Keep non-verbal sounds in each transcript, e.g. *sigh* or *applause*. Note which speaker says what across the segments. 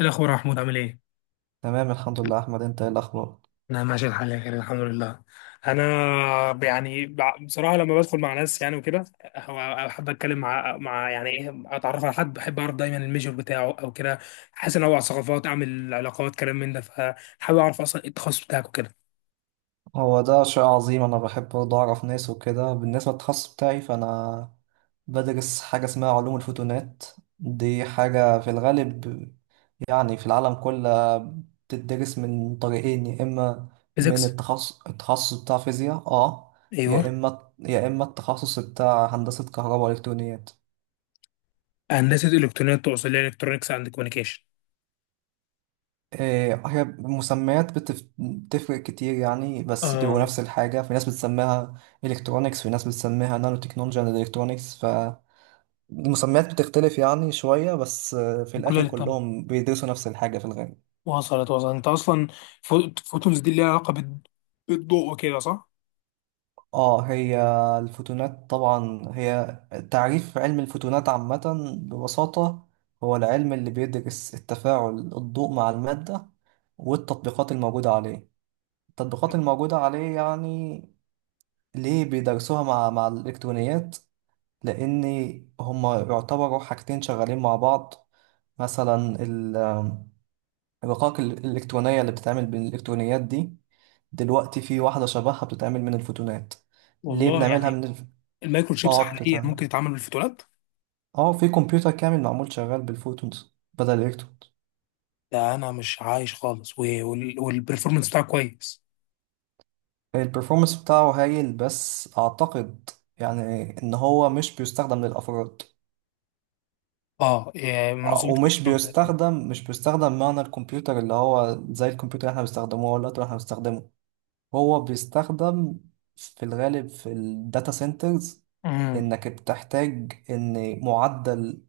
Speaker 1: إيه الأخبار يا محمود عامل إيه؟
Speaker 2: تمام الحمد لله، احمد انت ايه الاخبار؟
Speaker 1: أنا ماشي الحال يا كريم الحمد لله. أنا بصراحة لما بدخل مع ناس يعني وكده هو- أحب أتكلم مع يعني إيه أتعرف على حد، بحب أعرف دايما الميجور بتاعه أو كده، أحس إن أنوع ثقافات أعمل علاقات كلام من ده، فحابب أعرف أصلا إيه التخصص بتاعك وكده.
Speaker 2: هو ده شيء عظيم، انا بحب برضه اعرف ناس وكده. بالنسبه للتخصص بتاعي، فانا بدرس حاجه اسمها علوم الفوتونات. دي حاجه في الغالب يعني في العالم كله بتدرس من طريقين: يا اما من
Speaker 1: فيزيكس.
Speaker 2: التخصص بتاع فيزياء، اه،
Speaker 1: أيوه.
Speaker 2: يا اما التخصص بتاع هندسه كهرباء والكترونيات.
Speaker 1: هندسة إلكترونيات تقصد اللي هي إلكترونكس أند كوميونيكيشن؟
Speaker 2: إيه، هي مسميات بتفرق كتير يعني، بس بيبقوا
Speaker 1: آه.
Speaker 2: نفس الحاجة. في ناس بتسميها الكترونكس، في ناس بتسميها نانو تكنولوجيا اند الكترونكس. فالمسميات بتختلف يعني شوية بس، في
Speaker 1: دي كلها
Speaker 2: الآخر
Speaker 1: للتانية.
Speaker 2: كلهم بيدرسوا نفس الحاجة في الغالب.
Speaker 1: وصلت أنت أصلا. فوتونز دي اللي ليها علاقة بالضوء وكده صح؟
Speaker 2: اه، هي الفوتونات طبعا. هي تعريف علم الفوتونات عامة ببساطة هو العلم اللي بيدرس التفاعل الضوء مع المادة والتطبيقات الموجودة عليه. التطبيقات الموجودة عليه يعني ليه بيدرسوها مع الإلكترونيات؟ لأن هما يعتبروا حاجتين شغالين مع بعض. مثلا ال- الرقائق الإلكترونية اللي بتتعمل بالإلكترونيات دي، دلوقتي في واحدة شبهها بتتعمل من الفوتونات. ليه
Speaker 1: والله
Speaker 2: بنعملها
Speaker 1: يعني،
Speaker 2: من الف...
Speaker 1: المايكرو شيبس
Speaker 2: اه
Speaker 1: حاليا
Speaker 2: بتتعمل.
Speaker 1: ممكن يتعمل بالفوتونات؟
Speaker 2: اه، في كمبيوتر كامل معمول شغال بالفوتونز بدل الإلكترونز.
Speaker 1: ده انا مش عايش خالص والبرفورمانس بتاعه كويس؟
Speaker 2: البرفورمانس بتاعه هايل، بس أعتقد يعني إن هو مش بيستخدم للأفراد،
Speaker 1: اه إيه، منظومه
Speaker 2: ومش
Speaker 1: كبيره.
Speaker 2: بيستخدم مش بيستخدم معنى الكمبيوتر اللي هو زي الكمبيوتر اللي احنا بنستخدمه، هو اللابتوب اللي احنا بنستخدمه. هو بيستخدم في الغالب في الداتا سنترز،
Speaker 1: امم.
Speaker 2: لانك بتحتاج ان معدل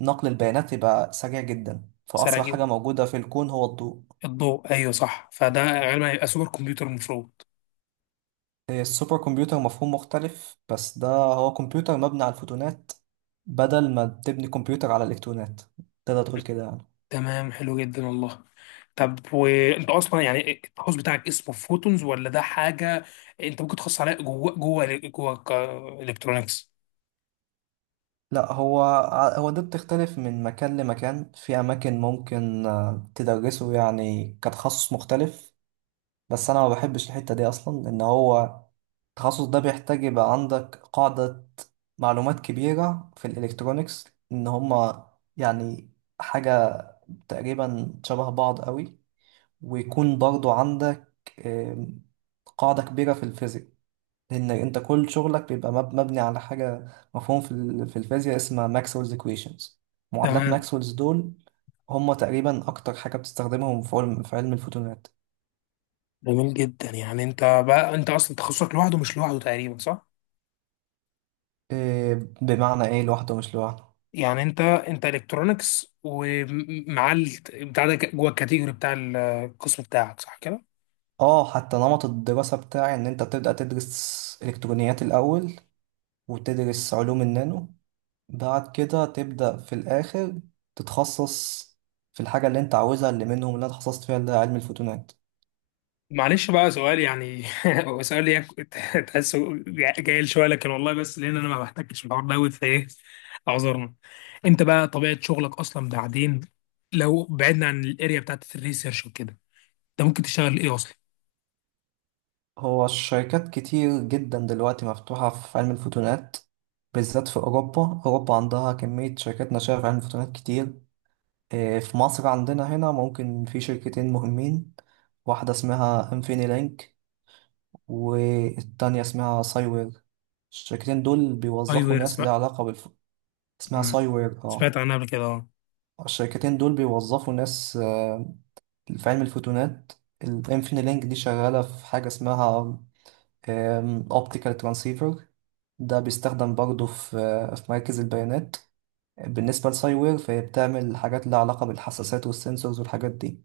Speaker 2: نقل البيانات يبقى سريع جدا،
Speaker 1: سرعه
Speaker 2: فاسرع
Speaker 1: جدا
Speaker 2: حاجه موجوده في الكون هو الضوء.
Speaker 1: الضوء، ايوه صح، فده غالبا هيبقى سوبر كمبيوتر المفروض.
Speaker 2: السوبر كمبيوتر مفهوم مختلف، بس ده هو كمبيوتر مبني على الفوتونات بدل ما تبني كمبيوتر على الالكترونات. تقدر تقول كده يعني.
Speaker 1: تمام، حلو جدا والله. طب وانت اصلا يعني التخصص بتاعك اسمه فوتونز، ولا ده حاجه انت ممكن تخصص عليها جوه جوه الكترونكس؟
Speaker 2: لا، هو هو ده بتختلف من مكان لمكان. في أماكن ممكن تدرسه يعني كتخصص مختلف، بس أنا ما بحبش الحتة دي أصلا، لأن هو التخصص ده بيحتاج يبقى عندك قاعدة معلومات كبيرة في الإلكترونيكس. إن هما يعني حاجة تقريبا شبه بعض قوي، ويكون برضو عندك آم، قاعدة كبيرة في الفيزيك، لان انت كل شغلك بيبقى مبني على حاجه مفهوم في في الفيزياء اسمها ماكسويلز ايكويشنز. معادلات
Speaker 1: تمام.
Speaker 2: ماكسويلز دول هم تقريبا اكتر حاجه بتستخدمهم في علم الفوتونات.
Speaker 1: جميل جدا. يعني انت بقى، انت اصلا تخصصك لوحده مش لوحده تقريبا، صح؟
Speaker 2: إيه، بمعنى ايه لوحده مش لوحده؟
Speaker 1: يعني انت الكترونكس ومع بتاع ده جوه الكاتيجوري بتاع القسم بتاعك، صح كده؟
Speaker 2: اه، حتى نمط الدراسه بتاعي ان انت بتبدا تدرس الكترونيات الاول وتدرس علوم النانو، بعد كده تبدا في الاخر تتخصص في الحاجه اللي انت عاوزها، اللي منهم اللي انا اتخصصت فيها اللي هي علم الفوتونات.
Speaker 1: معلش بقى سؤال يعني *laughs* هو سؤال تحسه جاي *laughs* شويه، لكن والله بس لان انا ما بحتكش في الحوار دوت فايه، اعذرنا. انت بقى طبيعه شغلك اصلا بعدين، لو بعدنا عن الاريا بتاعت الريسيرش وكده، انت ممكن تشتغل ايه اصلا؟
Speaker 2: هو الشركات كتير جدا دلوقتي مفتوحة في علم الفوتونات، بالذات في أوروبا. أوروبا عندها كمية شركات ناشئة في علم الفوتونات كتير. إيه، في مصر عندنا هنا ممكن في شركتين مهمين: واحدة اسمها انفيني لينك، والتانية اسمها سايوير. الشركتين دول
Speaker 1: اي
Speaker 2: بيوظفوا
Speaker 1: وير
Speaker 2: ناس ليها
Speaker 1: سمعت.
Speaker 2: علاقة بالف... اسمها
Speaker 1: مم.
Speaker 2: سايوير،
Speaker 1: سمعت
Speaker 2: اه.
Speaker 1: عنها قبل كده اه.
Speaker 2: الشركتين دول بيوظفوا ناس في علم الفوتونات. الانفيني لينك دي شغالة في حاجة اسمها اوبتيكال ترانسيفر، ده بيستخدم برضه في في مراكز البيانات. بالنسبة لساي وير، فهي بتعمل حاجات لها علاقة بالحساسات والسنسورز والحاجات دي.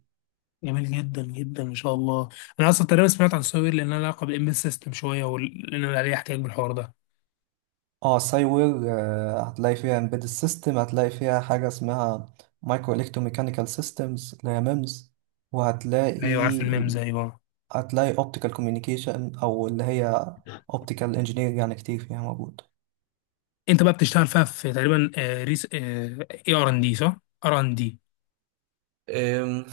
Speaker 1: جميل جدا جدا ما شاء الله. انا اصلا تقريبا سمعت عن سوير لان انا علاقه بالامبيد سيستم شويه، ولان أنا عليه احتياج بالحوار ده.
Speaker 2: اه، ساي وير، هتلاقي فيها embedded system، هتلاقي فيها حاجة اسمها micro electromechanical systems اللي هي ميمز، وهتلاقي
Speaker 1: ايوه عارف الميمز ايوه.
Speaker 2: هتلاقي optical communication أو اللي هي optical engineering. يعني كتير فيها موجود.
Speaker 1: انت بقى بتشتغل فيها في تقريبا، آه، ريس اي ار ان دي صح؟ ار ان دي.
Speaker 2: أم،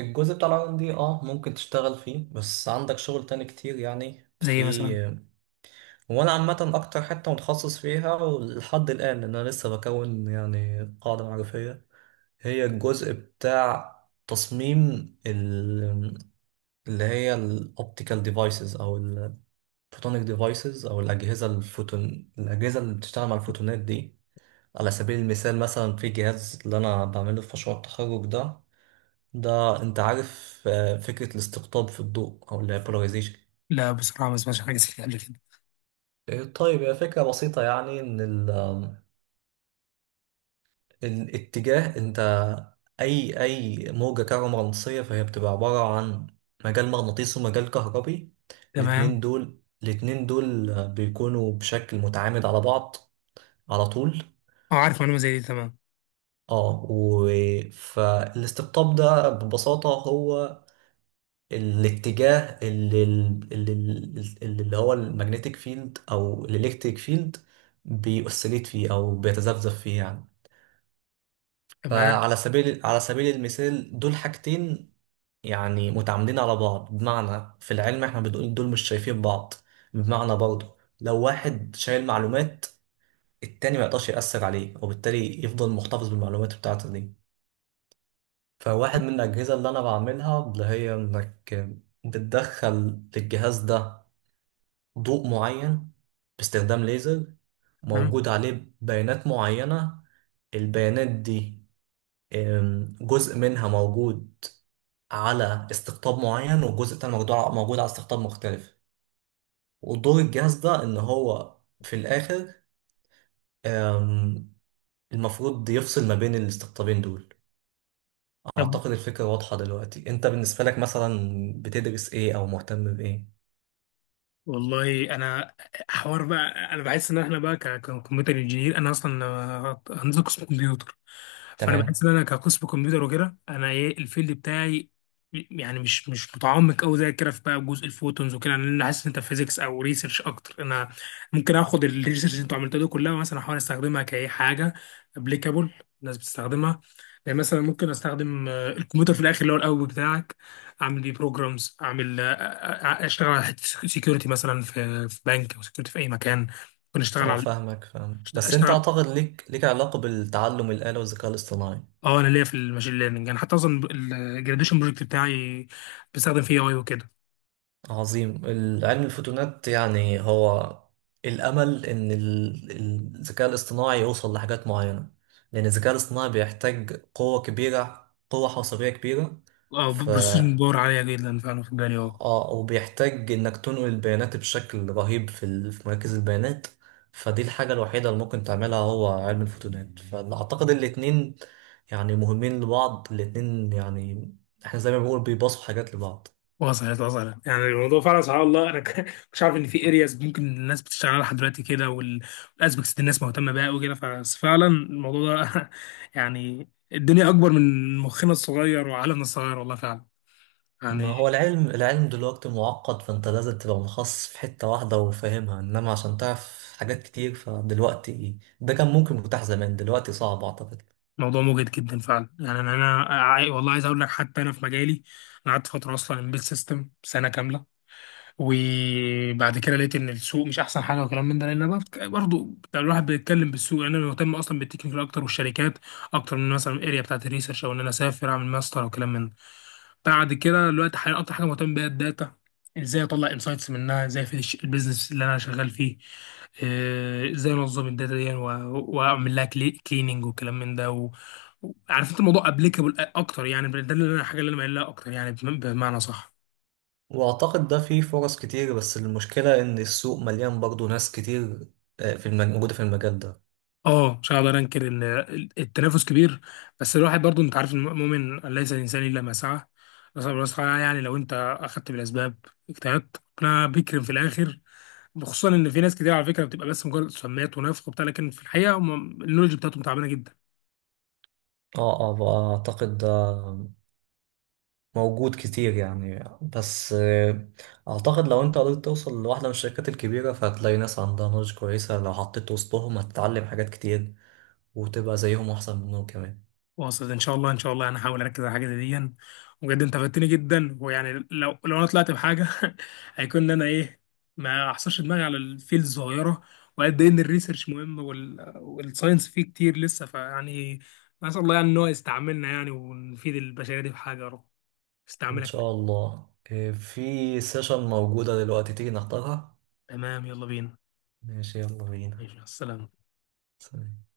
Speaker 2: الجزء بتاع العالم دي، اه، ممكن تشتغل فيه، بس عندك شغل تاني كتير يعني.
Speaker 1: زي ايه
Speaker 2: في
Speaker 1: مثلا؟
Speaker 2: هو، انا عامه اكتر حته متخصص فيها لحد الان، لان انا لسه بكون يعني قاعده معرفيه، هي الجزء بتاع تصميم ال- اللي هي الاوبتيكال ديفايسز او الفوتونيك ديفايسز، او الاجهزه الفوتون، الاجهزه اللي بتشتغل مع الفوتونات دي. على سبيل المثال، مثلا في جهاز اللي انا بعمله في مشروع التخرج ده. ده انت عارف فكره الاستقطاب في الضوء، او اللي هي polarization؟
Speaker 1: لا بصراحه ما سمعتش حاجه زي كده قبل كده.
Speaker 2: طيب، هي فكرة بسيطة يعني. إن الاتجاه انت، اي اي موجة كهرومغناطيسية، فهي بتبقى عبارة عن مجال مغناطيسي ومجال كهربي.
Speaker 1: تمام.
Speaker 2: الاتنين دول بيكونوا بشكل متعامد على بعض على طول.
Speaker 1: اه عارف معلومه زي دي. تمام.
Speaker 2: اه و... فالاستقطاب ده ببساطة هو الاتجاه اللي هو المagnetic فيلد او الالكتريك فيلد بيأسليت فيه او بيتذبذب فيه يعني.
Speaker 1: تمام.
Speaker 2: فعلى سبيل المثال، دول حاجتين يعني متعامدين على بعض. بمعنى في العلم احنا بنقول دول مش شايفين بعض، بمعنى برضه لو واحد شايل معلومات، التاني ما يقدرش يأثر عليه، وبالتالي يفضل محتفظ بالمعلومات بتاعته دي. فواحد من الأجهزة اللي أنا بعملها، اللي هي إنك بتدخل للجهاز ده ضوء معين باستخدام ليزر،
Speaker 1: تمام.
Speaker 2: موجود عليه بيانات معينة. البيانات دي جزء منها موجود على استقطاب معين، والجزء التاني موجود على استقطاب مختلف. ودور الجهاز ده ان هو في الاخر أم، المفروض يفصل ما بين الاستقطابين دول.
Speaker 1: طب
Speaker 2: اعتقد الفكرة واضحة دلوقتي. انت بالنسبة لك مثلا بتدرس ايه او مهتم بايه؟
Speaker 1: والله انا، حوار بقى انا بحس ان احنا بقى ككمبيوتر انجينير، انا اصلا هندسه قسم كمبيوتر. فانا بحس
Speaker 2: تمام.
Speaker 1: ان انا كقسم كمبيوتر وكده انا ايه الفيلد بتاعي. يعني مش متعمق قوي زي كده في بقى جزء الفوتونز وكده، لان انا حاسس ان انت فيزيكس او ريسيرش اكتر. انا ممكن اخد الريسيرش اللي انتوا عملتوها دي كلها، مثلا احاول استخدمها كاي حاجه ابليكابل الناس بتستخدمها. يعني مثلا ممكن استخدم الكمبيوتر في الاخر اللي هو القوي بتاعك، اعمل بيه بروجرامز، اعمل اشتغل على حته سكيورتي مثلا في بنك، او سكيورتي في اي مكان. ممكن اشتغل
Speaker 2: اه
Speaker 1: على،
Speaker 2: فاهمك فاهمك، بس انت
Speaker 1: اشتغل.
Speaker 2: اعتقد ليك علاقة بالتعلم الآلي والذكاء الاصطناعي.
Speaker 1: اه انا ليا في الماشين ليرنينج، يعني حتى اصلا الجراديشن بروجكت بتاعي بستخدم فيه اي وكده.
Speaker 2: عظيم. علم الفوتونات يعني هو الأمل إن الذكاء الاصطناعي يوصل لحاجات معينة. لأن الذكاء الاصطناعي بيحتاج قوة كبيرة، قوة حاسوبية كبيرة.
Speaker 1: اه
Speaker 2: ف
Speaker 1: بروسيسنج باور عاليه جدا فعلا في بالي اه.
Speaker 2: وبيحتاج إنك تنقل البيانات بشكل رهيب في في مراكز البيانات. فدي الحاجة الوحيدة اللي ممكن تعملها هو علم الفوتونات. فأعتقد الاتنين يعني مهمين لبعض، الاتنين يعني احنا زي ما بنقول بيباصوا حاجات لبعض.
Speaker 1: وصلت وصلت، يعني الموضوع فعلا سبحان الله، انا *laughs* مش عارف ان في ارياز ممكن الناس بتشتغل عليها لحد دلوقتي كده، والاسبكتس دي الناس مهتمه بيها وكده، ففعلا الموضوع ده *laughs* يعني الدنيا اكبر من مخنا الصغير وعالمنا الصغير، والله فعلا
Speaker 2: ما
Speaker 1: يعني.
Speaker 2: هو العلم دلوقتي معقد، فانت لازم تبقى مخصص في حتة واحدة وفاهمها، انما عشان تعرف حاجات كتير، فدلوقتي، ده كان ممكن متاح زمان، دلوقتي صعب اعتقد.
Speaker 1: موضوع مجهد جدا فعلا، يعني انا عاي... والله عايز اقول لك حتى انا في مجالي، انا قعدت فتره اصلا امبيد سيستم سنه كامله. وبعد كده لقيت ان السوق مش احسن حاجه وكلام من ده، لان برضه الواحد بيتكلم بالسوق، لان انا مهتم اصلا بالتكنيكال اكتر والشركات اكتر من مثلا الاريا بتاعت الريسيرش، او ان انا اسافر اعمل ماستر وكلام من ده. بعد كده دلوقتي حاليا اكتر حاجه مهتم بيها الداتا، ازاي اطلع انسايتس منها، ازاي في البيزنس اللي انا شغال فيه، ازاي انظم الداتا دي واعمل لها كليننج وكلام من ده و... عارف انت الموضوع ابليكابل اكتر، يعني ده اللي انا، الحاجه اللي انا مايل لها اكتر، يعني بمعنى صح.
Speaker 2: واعتقد ده فيه فرص كتير، بس المشكلة ان السوق مليان برضو ناس كتير، في المج... موجودة في المجال ده.
Speaker 1: اه مش هقدر انكر ان التنافس كبير، بس الواحد برضو انت عارف، المؤمن ليس الانسان الا ما سعى. بس يعني لو انت اخدت بالاسباب اجتهدت ربنا بيكرم في الاخر، خصوصا ان في ناس كتير على فكره بتبقى بس مجرد سمات ونفخ وبتاع، لكن في الحقيقه هم النولج بتاعتهم تعبانه جدا.
Speaker 2: اعتقد ده موجود كتير يعني، بس اعتقد لو واحدة مش شاطرة، فهتلاقي ناس عندها نضج كويسة، لو حطيت وسطهم هتتعلم حاجات كتير، وتبقى زيهم احسن منهم كمان.
Speaker 1: واصل ان شاء الله. ان شاء الله انا هحاول اركز على حاجه زي دي. بجد انت فدتني جدا، ويعني لو انا طلعت بحاجه *laughs* هيكون ان انا ايه، ما احصرش دماغي على الفيلد الصغيره، وقد ايه ان الريسيرش مهم وال... والساينس فيه كتير لسه، فيعني نسال الله يعني ان هو يستعملنا يعني ونفيد البشريه دي بحاجه يا رب
Speaker 2: ان
Speaker 1: استعملك.
Speaker 2: شاء الله. إيه، في سيشن موجودة دلوقتي، تيجي نحضرها؟
Speaker 1: تمام يلا بينا.
Speaker 2: ماشي، يلا بينا.
Speaker 1: ماشي مع السلامه.
Speaker 2: سلام.